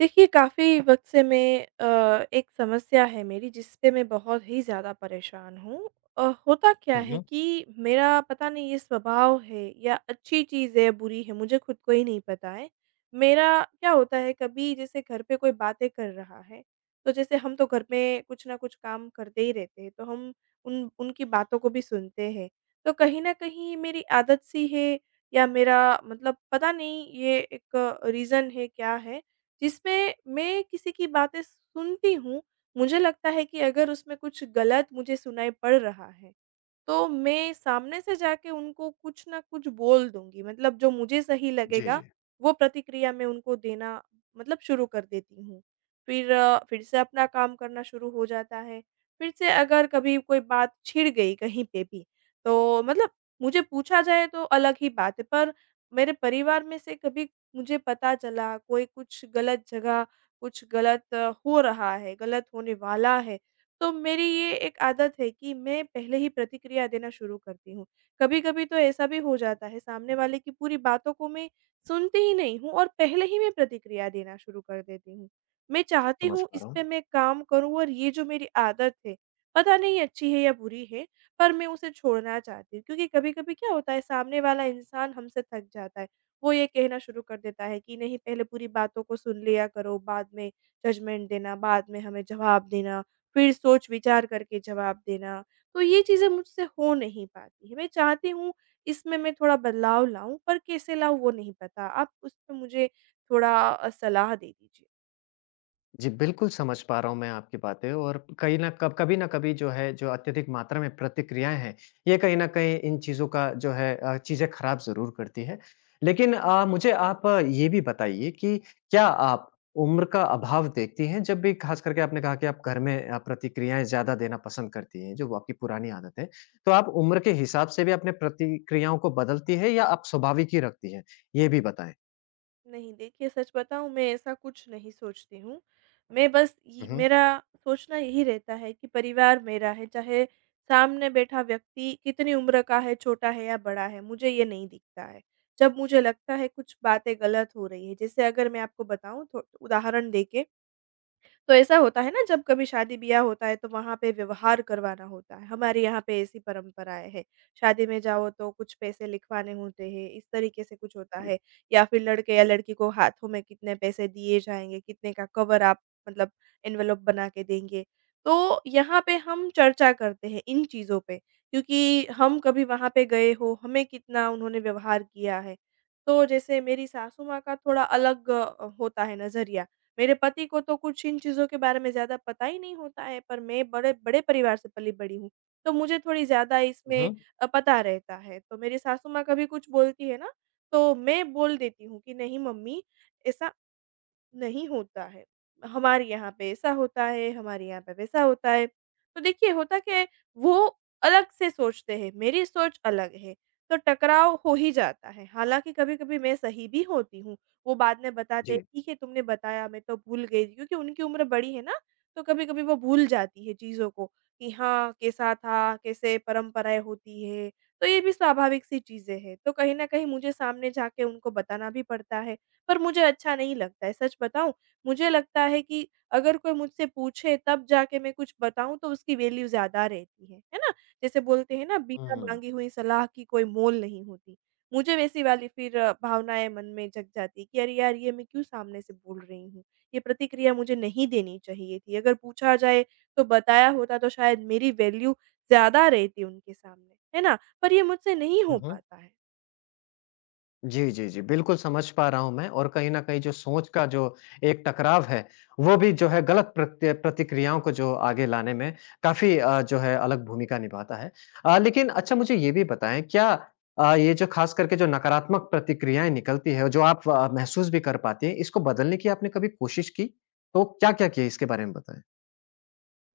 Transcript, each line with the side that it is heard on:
right: देखिए, काफ़ी वक़्त से मैं एक समस्या है मेरी जिससे मैं बहुत ही ज़्यादा परेशान हूँ। होता क्या
left: हुँ,
right: है
left: हुँ।
right: कि मेरा पता नहीं ये स्वभाव है या अच्छी चीज़ है, बुरी है, मुझे खुद को ही नहीं पता है। मेरा क्या होता है कभी जैसे घर पे कोई बातें कर रहा है, तो जैसे हम तो घर में कुछ ना कुछ काम करते ही रहते हैं, तो हम उन उनकी बातों को भी सुनते हैं। तो कहीं न कहीं मेरी आदत सी है या मेरा मतलब पता नहीं ये एक रीज़न है, क्या है? जिसमें मैं किसी की बातें सुनती हूँ, मुझे लगता है कि अगर उसमें कुछ गलत मुझे सुनाई पड़ रहा है, तो मैं सामने से जाके उनको कुछ ना कुछ बोल दूँगी, मतलब जो मुझे सही
left: जी,
right: लगेगा,
left: जी।
right: वो प्रतिक्रिया मैं उनको देना मतलब शुरू कर देती हूँ। फिर फिर से अपना काम करना शुरू हो जाता है। फिर से अगर कभी कोई बात छिड़ गई कहीं पे भी, तो मतलब मुझे पूछा जाए तो अलग ही बात है, पर मेरे परिवार में से कभी मुझे पता चला कोई कुछ गलत जगह, कुछ गलत हो रहा है, गलत होने वाला है तो मेरी ये एक आदत है कि मैं पहले ही प्रतिक्रिया देना शुरू करती हूँ। कभी-कभी तो ऐसा भी हो जाता है सामने वाले की पूरी बातों को मैं सुनती ही नहीं हूँ और पहले ही मैं प्रतिक्रिया देना शुरू कर देती हूँ। मैं चाहती
left: समझ
right: हूँ
left: पा
right: इस
left: रहा
right: पे
left: हूँ।
right: मैं काम करूँ और ये जो मेरी आदत है, पता नहीं अच्छी है या बुरी है, पर मैं उसे छोड़ना चाहती हूँ। क्योंकि कभी-कभी क्या होता है सामने वाला इंसान हमसे थक जाता है। वो ये कहना शुरू कर देता है कि नहीं पहले पूरी बातों को सुन लिया करो, बाद में जजमेंट देना, बाद में हमें जवाब देना। फिर सोच-विचार करके जवाब देना। तो ये चीज़ें मुझसे हो नहीं पाती हैं। मैं चाहती हूँ इसमें मैं थोड़ा बदलाव लाऊँ पर कैसे लाऊँ वो नहीं पता। आप उस पे मुझे थोड़ा सलाह दे दीजिए।
left: जी, बिल्कुल समझ पा रहा हूँ मैं आपकी बातें और कहीं न कब कभी न कभी जो है जो अत्यधिक मात्रा में प्रतिक्रियाएँ हैं, ये कहीं न कहीं इन चीज़ों का जो है चीज़ें खराब ज़रूर करती है। लेकिन मुझे आप ये भी बताइए कि क्या आप उम्र का अभाव देखती हैं जब भी ख़ास करके आपने कहा कि आप घर में प्रतिक्रियाएँ ज़्यादा देना पसंद करती हैं, जो वो आपकी पुरानी आदत है। तो आप उम्र के हिसाब से भी अपने प्रतिक्रियाओं को बदलती है या आप स्वाभाविक ही रखती हैं? ये भी बताएँ।
right: नहीं देखिए सच बताऊँ मैं ऐसा कुछ नहीं सोचती हूँ। मैं बस ये
left: हुँ, हुँ।
right: मेरा सोचना यही रहता है कि परिवार मेरा है चाहे सामने बैठा व्यक्ति कितनी उम्र का है, छोटा है या बड़ा है, मुझे ये नहीं दिखता है। जब मुझे लगता है कुछ बातें गलत हो रही हैं जैसे अगर मैं आपको बताऊँ थो उदाहरण देके तो ऐसा होता है ना जब कभी शादी-ब्याह होता है तो वहाँ पे व्यवहार करवाना होता है। हमारे यहाँ पे ऐसी परंपराएँ हैं। शादी में जाओ तो कुछ पैसे लिखवाने होते हैं, इस तरीके से कुछ होता
left: जी।
right: है। या फिर लड़के या लड़की को हाथों में कितने पैसे दिए जाएँगे, कितने का कवर आप मतलब एनवेलप बना के देंगे। तो यहाँ पे हम चर्चा करते हैं इन चीज़ों पे क्योंकि हम कभी वहाँ पे गए हो, हमें कितना उन्होंने व्यवहार किया है। तो जैसे मेरी सासू माँ का थोड़ा अलग होता है नज़रिया। मेरे पति को तो कुछ इन चीज़ों के बारे में ज़्यादा पता ही नहीं होता है, पर मैं बड़े बड़े परिवार से पली-बड़ी हूँ, तो मुझे थोड़ी ज़्यादा
left: हुँ,
right: इसमें
left: हुँ।
right: पता रहता है। तो मेरी सासू माँ कभी कुछ बोलती है ना, तो मैं बोल देती हूँ कि, "नहीं मम्मी, ऐसा नहीं होता है। हमारे यहाँ पे ऐसा होता है, हमारे यहाँ पे वैसा होता है। तो देखिए होता क्या है वो अलग से सोचते हैं, मेरी सोच अलग है, तो टकराव हो ही जाता है। हालाँकि कभी-कभी मैं सही भी होती हूँ। वो बाद में बताते हैं,
left: जी।
right: "ठीक है, तुमने बताया, मैं तो भूल गई।" थी", क्योंकि उनकी उम्र बड़ी है ना, तो कभी-कभी वो भूल जाती है चीज़ों को कि हाँ, कैसा था, कैसे परंपराएँ होती है। तो ये भी स्वाभाविक-सी चीज़ें हैं। तो कहीं न कहीं मुझे सामने जाके उनको बताना भी पड़ता है। पर मुझे अच्छा नहीं लगता है। सच बताऊँ, मुझे लगता है कि अगर कोई मुझसे पूछे तब जाके मैं कुछ बताऊँ तो उसकी वैल्यू ज़्यादा रहती है। है ना? जैसे बोलते हैं ना बिना
left: हुँ।
right: माँगी हुई सलाह की कोई मोल नहीं होती। मुझे वैसी वाली फिर भावनाएँ मन में जग जाती है कि अरे यार! ये मैं क्यों सामने से बोल रही हूँ? ये प्रतिक्रिया मुझे नहीं देनी चाहिए थी। अगर पूछा जाए तो बताया होता तो शायद मेरी वैल्यू ज़्यादा रहती उनके सामने। है ना? पर ये मुझसे नहीं हो
left: हुँ, हुँ।
right: पाता है।
left: जी, जी, जी, बिल्कुल समझ पा रहा हूँ मैं और कहीं न कहीं जो सोच का जो एक टकराव है, वो भी जो है गलत प्रत्य प्रतिक्रियाओं को जो आगे लाने में काफ़ी जो है अलग भूमिका निभाता है। लेकिन अच्छा मुझे ये भी बताएँ क्या ये जो ख़ास करके जो नकारात्मक प्रतिक्रियाएँ निकलती है, जो आप महसूस भी कर पाते हैं, इसको बदलने की आपने कभी कोशिश की? तो क्या-क्या किया इसके बारे में बताएँ?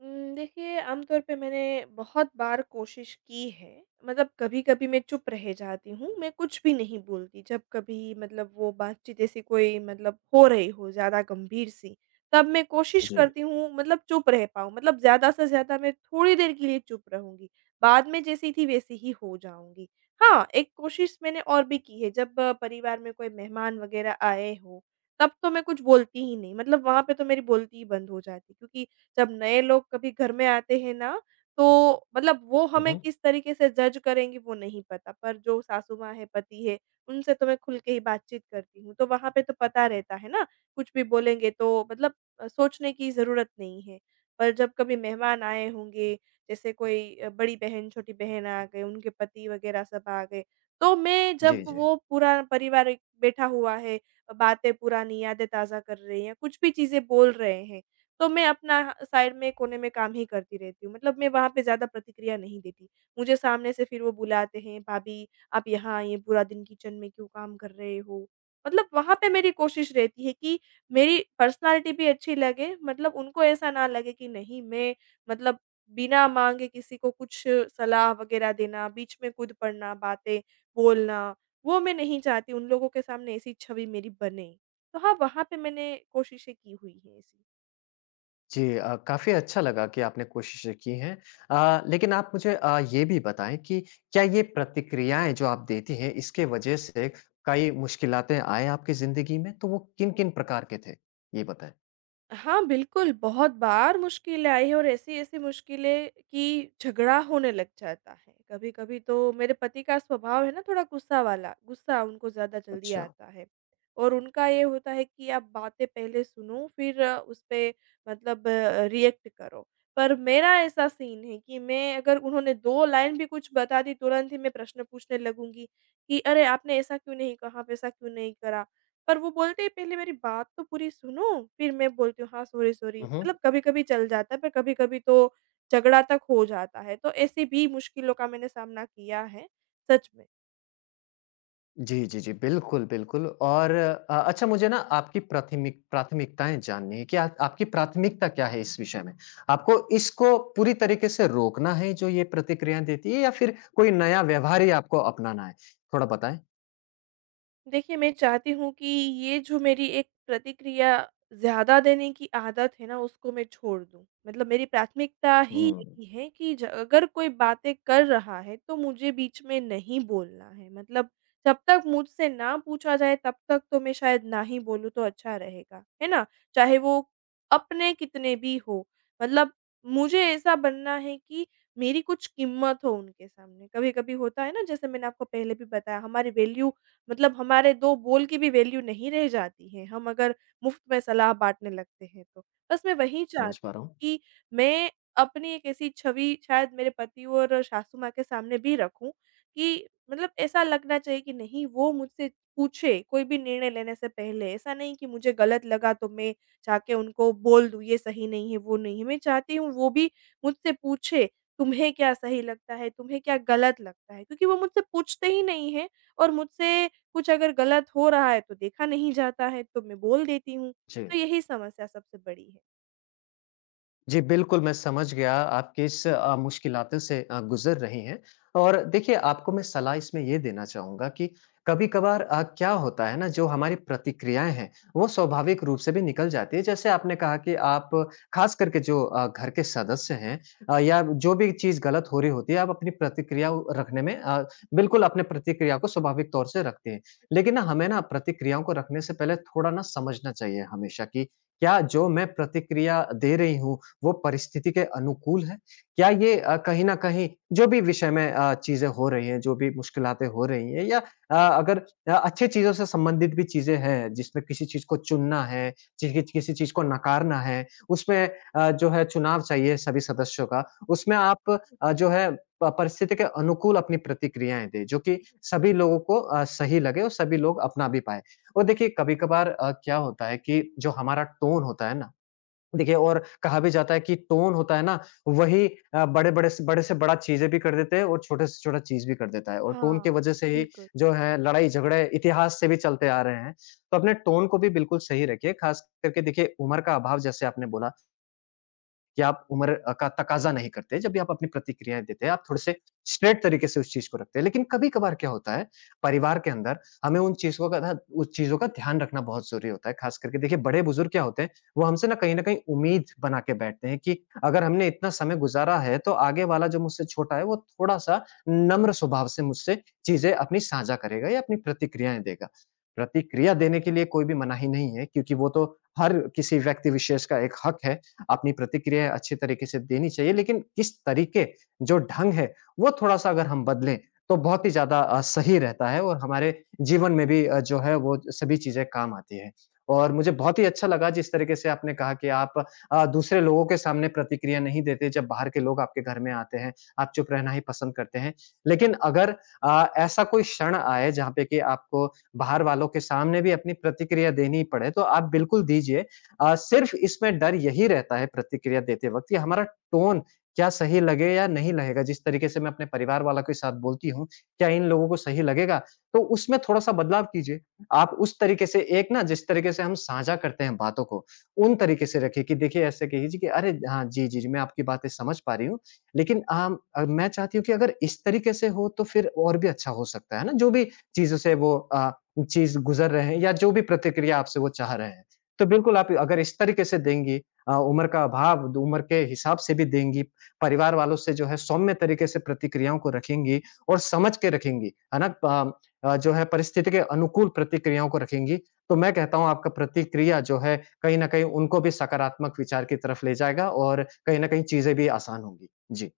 right: देखिए आमतौर पे मैंने बहुत बार कोशिश की है, मतलब कभी-कभी मैं चुप रह जाती हूँ, मैं कुछ भी नहीं बोलती। जब कभी मतलब वो बातचीत ऐसी कोई मतलब हो रही हो ज़्यादा गंभीर सी, तब मैं कोशिश
left: जी।
right: करती हूँ मतलब चुप रह पाऊँ, मतलब ज़्यादा से ज़्यादा मैं थोड़ी देर के लिए चुप रहूँगी, बाद में जैसी थी वैसी ही हो जाऊँगी। हाँ, एक कोशिश मैंने और भी की है जब परिवार में कोई मेहमान वग़ैरह आए हों, तब तो मैं कुछ बोलती ही नहीं, मतलब वहाँ पे तो मेरी बोलती ही बंद हो जाती क्योंकि जब नए लोग कभी घर में आते हैं ना, तो मतलब वो
left: हुँ,
right: हमें
left: हुँ।
right: किस तरीके से जज करेंगी वो नहीं पता, पर जो सासू माँ है, पति है, उनसे तो मैं खुल के ही बातचीत करती हूँ, तो वहाँ पे तो पता रहता है ना, कुछ भी बोलेंगे तो मतलब सोचने की ज़रूरत नहीं है। पर जब कभी मेहमान आए होंगे, जैसे कोई बड़ी बहन, छोटी बहन आ गए, उनके पति वगैरह सब आ गए, तो मैं जब
left: जी, जी।
right: वो पूरा परिवार एक बैठा हुआ है, बातें पुरानी यादें ताज़ा कर रहे हैं, कुछ भी चीज़ें बोल रहे हैं तो मैं अपना साइड में कोने में काम ही करती रहती हूँ। मतलब मैं वहाँ पे ज़्यादा प्रतिक्रिया नहीं देती। मुझे सामने से फिर वो बुलाते हैं, "भाभी, आप यहाँ आई हैं, पूरा दिन किचन में क्यों काम कर रहे हो?" मतलब वहाँ पे मेरी कोशिश रहती है कि मेरी पर्सनैलिटी भी अच्छी लगे, मतलब उनको ऐसा ना लगे कि नहीं मैं मतलब बिना माँगे किसी को कुछ सलाह वग़ैरह देना, बीच में कूद पड़ना, बातें बोलना, वो मैं नहीं चाहती उन लोगों के सामने ऐसी छवि मेरी बने। तो हाँ, वहाँ पे मैंने कोशिशें की हुई हैं ऐसी।
left: जी काफ़ी अच्छा लगा कि आपने कोशिशें की हैं। लेकिन आप मुझे ये भी बताएँ कि क्या ये प्रतिक्रियाएँ जो आप देती हैं, इसके वजह से कई मुश्किलातें आए आपकी ज़िंदगी में? तो वो किन-किन प्रकार के थे? ये बताएँ।
right: हाँ, बिल्कुल, बहुत बार मुश्किलें आई हैं और ऐसी-ऐसी मुश्किलें कि झगड़ा होने लग जाता है। कभी-कभी तो मेरे पति का स्वभाव है ना थोड़ा गुस्सा वाला, गुस्सा उनको ज़्यादा जल्दी
left: अच्छा।
right: आता है और उनका ये होता है कि आप बातें पहले सुनो फिर उस पे मतलब रिएक्ट करो। पर मेरा ऐसा सीन है कि मैं अगर उन्होंने 2 लाइन भी कुछ बता दी, तुरंत ही मैं प्रश्न पूछने लगूँगी कि, "अरे! आपने ऐसा क्यों नहीं कहा, वैसा क्यों नहीं करा?" पर वो बोलते हैं पहले मेरी बात तो पूरी सुनो, फिर मैं बोलती हूँ हाँ, सॉरी, सॉरी।
left: हुँ, हुँ।
right: मतलब कभी-कभी चल जाता है पर कभी-कभी तो झगड़ा तक हो जाता है। तो ऐसी भी मुश्किलों का मैंने सामना किया है, सच में।
left: जी, जी, जी। बिल्कुल, बिल्कुल और अच्छा मुझे ना आपकी प्राथमिकताएँ जाननी है कि आप आपकी प्राथमिकता क्या है इस विषय में? आपको इसको पूरी तरीके से रोकना है जो ये प्रतिक्रियाएँ देती है या फिर कोई नया व्यवहार ही आपको अपनाना है? थोड़ा बताएँ।
right: देखिए, मैं चाहती हूँ कि ये जो मेरी एक प्रतिक्रिया ज़्यादा देने की आदत है ना, उसको मैं छोड़ दूँ। मतलब मेरी प्राथमिकता ही
left: हुँ,
right: यही है कि ज अगर कोई बातें कर रहा है, तो मुझे बीच में नहीं बोलना है। मतलब जब तक मुझसे ना पूछा जाए, तब तक तो मैं शायद ना ही बोलूँ तो अच्छा रहेगा, है ना? चाहे वो अपने कितने भी हों। मतलब मुझे ऐसा बनना है कि मेरी कुछ कीमत हो उनके सामने। कभी-कभी होता है ना, जैसे मैंने आपको पहले भी बताया, हमारी वैल्यू मतलब हमारे 2 बोल की भी वैल्यू नहीं रह जाती है, हम अगर मुफ्त में सलाह बाँटने लगते हैं तो। बस मैं वही जी। चाहती
left: समझ पा रहा हूँ।
right: हूँ कि मैं अपनी एक ऐसी छवि शायद मेरे पति और सासू माँ के सामने भी रखूँ कि मतलब ऐसा लगना चाहिए कि नहीं वो मुझसे पूछे कोई भी निर्णय लेने से पहले। ऐसा नहीं कि मुझे गलत लगा तो मैं जाके उनको बोल दूँ ये सही नहीं है, वो नहीं है। मैं चाहती हूँ वो भी मुझसे पूछे, तुम्हें क्या सही लगता है, तुम्हें क्या गलत लगता है? क्योंकि वो मुझसे पूछते ही नहीं हैं और मुझसे कुछ अगर गलत हो रहा है तो देखा नहीं जाता है, तो मैं बोल देती हूँ।
left: जी।
right: तो यही समस्या सबसे बड़ी है।
left: जी, बिल्कुल, मैं समझ गया आप किस मुश्किलातों से गुज़र रही हैं। और देखिए, आपको मैं सलाह इसमें ये देना चाहूँगा कि कभी-कभार क्या होता है ना, जो हमारी प्रतिक्रियाएँ हैं, वो स्वाभाविक रूप से भी निकल जाती है। जैसे आपने कहा कि आप ख़ास करके जो घर के सदस्य हैं या जो भी चीज़ गलत हो रही होती है, आप अपनी प्रतिक्रिया उ रखने में बिल्कुल अपने प्रतिक्रिया को स्वाभाविक तौर से रखते हैं। लेकिन ना, हमें ना प्रतिक्रियाओं को रखने से पहले थोड़ा ना समझना चाहिए हमेशा कि क्या जो मैं प्रतिक्रिया दे रही हूँ, वो परिस्थिति के अनुकूल है? क्या ये कहीं न कहीं जो भी विषय में चीज़ें हो रही हैं, जो भी मुश्किलातें हो रही हैं या अगर अच्छे चीज़ों से संबंधित भी चीज़ें हैं, जिसमें किसी चीज़ को चुनना है, चीज़ किसी चीज़ को नकारना है, उसमें जो है चुनाव चाहिए सभी सदस्यों का, उसमें आप जो है प परिस्थिति के अनुकूल अपनी प्रतिक्रियाएँ दें, जो कि सभी लोगों को सही लगे और सभी लोग अपना भी पाएँ। और देखिए, कभी-कभार क्या होता है कि जो हमारा टोन होता है ना, देखिए और कहा भी जाता है कि टोन होता है ना वही बड़े-बड़े से बड़ा चीज़ें भी कर देते हैं और छोटे से छोटा चीज़ भी कर देता है और टोन
right: हाँ,
left: की वज़ह से ही
right: बिल्कुल।
left: जो है लड़ाई-झगड़े इतिहास से भी चलते आ रहे हैं। तो अपने टोन को भी बिल्कुल सही रखिए, ख़ास करके देखिए उम्र का अभाव जैसे आपने बोला कि आप उम्र का तकाज़ा नहीं करते, जब भी आप अपनी प्रतिक्रियाएँ देते हैं, आप थोड़े-से स्ट्रेट तरीके से उस चीज़ को रखते हैं। लेकिन कभी-कभार क्या होता है, परिवार के अंदर हमें उन चीज़ों का ध्यान रखना बहुत ज़रूरी होता है। ख़ास करके देखिए बड़े-बुज़ुर्ग क्या होते हैं, वो हमसे ना कहीं न कहीं उम्मीद बना के बैठते हैं कि अगर हमने इतना समय गुज़ारा है, तो आगे वाला जो मुझसे छोटा है, वो थोड़ा-सा नम्र स्वभाव से मुझसे चीज़ें अपनी साझा करेगा या अपनी प्रतिक्रियाएँ देगा। प्रतिक्रिया देने के लिए कोई भी मनाही नहीं है, क्योंकि वो तो हर किसी व्यक्ति विशेष का एक हक है। अपनी प्रतिक्रिया अच्छी तरीके से देनी चाहिए, लेकिन किस तरीके, जो ढंग है, वो थोड़ा-सा अगर हम बदलें तो बहुत ही ज़्यादा सही रहता है और हमारे जीवन में भी जो है वो सभी चीज़ें काम आती हैं। और मुझे बहुत ही अच्छा लगा जिस तरीके से आपने कहा कि आप दूसरे लोगों के सामने प्रतिक्रिया नहीं देते जब बाहर के लोग आपके घर में आते हैं, आप चुप रहना ही पसंद करते हैं। लेकिन अगर ऐसा कोई क्षण आए जहाँ पे कि आपको बाहर वालों के सामने भी अपनी प्रतिक्रिया देनी पड़े तो आप बिल्कुल दीजिए। सिर्फ़ इसमें डर यही रहता है प्रतिक्रिया देते वक़्त कि हमारा टोन क्या सही लगे या नहीं लगेगा? जिस तरीके से मैं अपने परिवार वालों के साथ बोलती हूँ, क्या इन लोगों को सही लगेगा? तो उसमें थोड़ा-सा बदलाव कीजिए। आप उस तरीके से एक ना जिस तरीके से हम साझा करते हैं बातों को, उन तरीके से रखिए कि देखिए ऐसे कहिए कि अरे! हाँ, जी, जी, जी, मैं आपकी बातें समझ पा रही हूँ। लेकिन मैं चाहती हूँ कि अगर इस तरीके से हो तो फिर और भी अच्छा हो सकता है ना? जो भी चीज़ों से वो चीज़ गुज़र रहे हैं या जो भी प्रतिक्रिया आपसे वो चाह रहे हैं। तो बिल्कुल आप अगर इस तरीके से देंगी उम्र का अभाव द उम्र के हिसाब से भी देंगी, परिवार वालों से जो है सौम्य तरीके से प्रतिक्रियाओं को रखेंगी और समझ के रखेंगी, है ना? प जो है परिस्थिति के अनुकूल प्रतिक्रियाओं को रखेंगी, तो मैं कहता हूँ आपका प्रतिक्रिया जो है कहीं न कहीं उनको भी सकारात्मक विचार की तरफ ले जाएगा और कहीं न कहीं चीज़ें भी आसान होंगी। जी।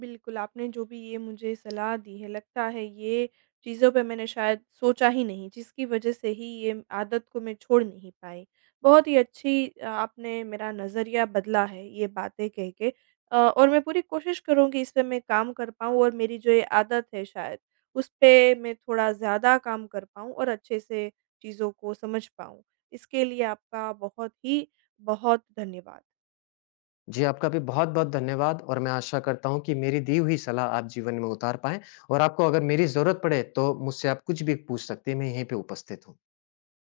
right: बिल्कुल, आपने जो भी ये मुझे सलाह दी है, लगता है ये चीज़ों पे मैंने शायद सोचा ही नहीं, जिसकी वजह से ही ये आदत को मैं छोड़ नहीं पाई। बहुत ही अच्छी आपने मेरा नज़रिया बदला है ये बातें कह के और मैं पूरी कोशिश करूँगी इस पे मैं काम कर पाऊँ और मेरी जो ये आदत है शायद, उस पे मैं थोड़ा ज़्यादा काम कर पाऊँ और अच्छे से चीज़ों को समझ पाऊँ। इसके लिए आपका बहुत ही बहुत धन्यवाद।
left: जी, आपका भी बहुत-बहुत धन्यवाद और मैं आशा करता हूँ कि मेरी दी हुई सलाह आप जीवन में उतार पाएँ और आपको अगर मेरी ज़रूरत पड़े, तो मुझसे आप कुछ भी पूछ सकती हैं, मैं यहीं पे उपस्थित हूँ।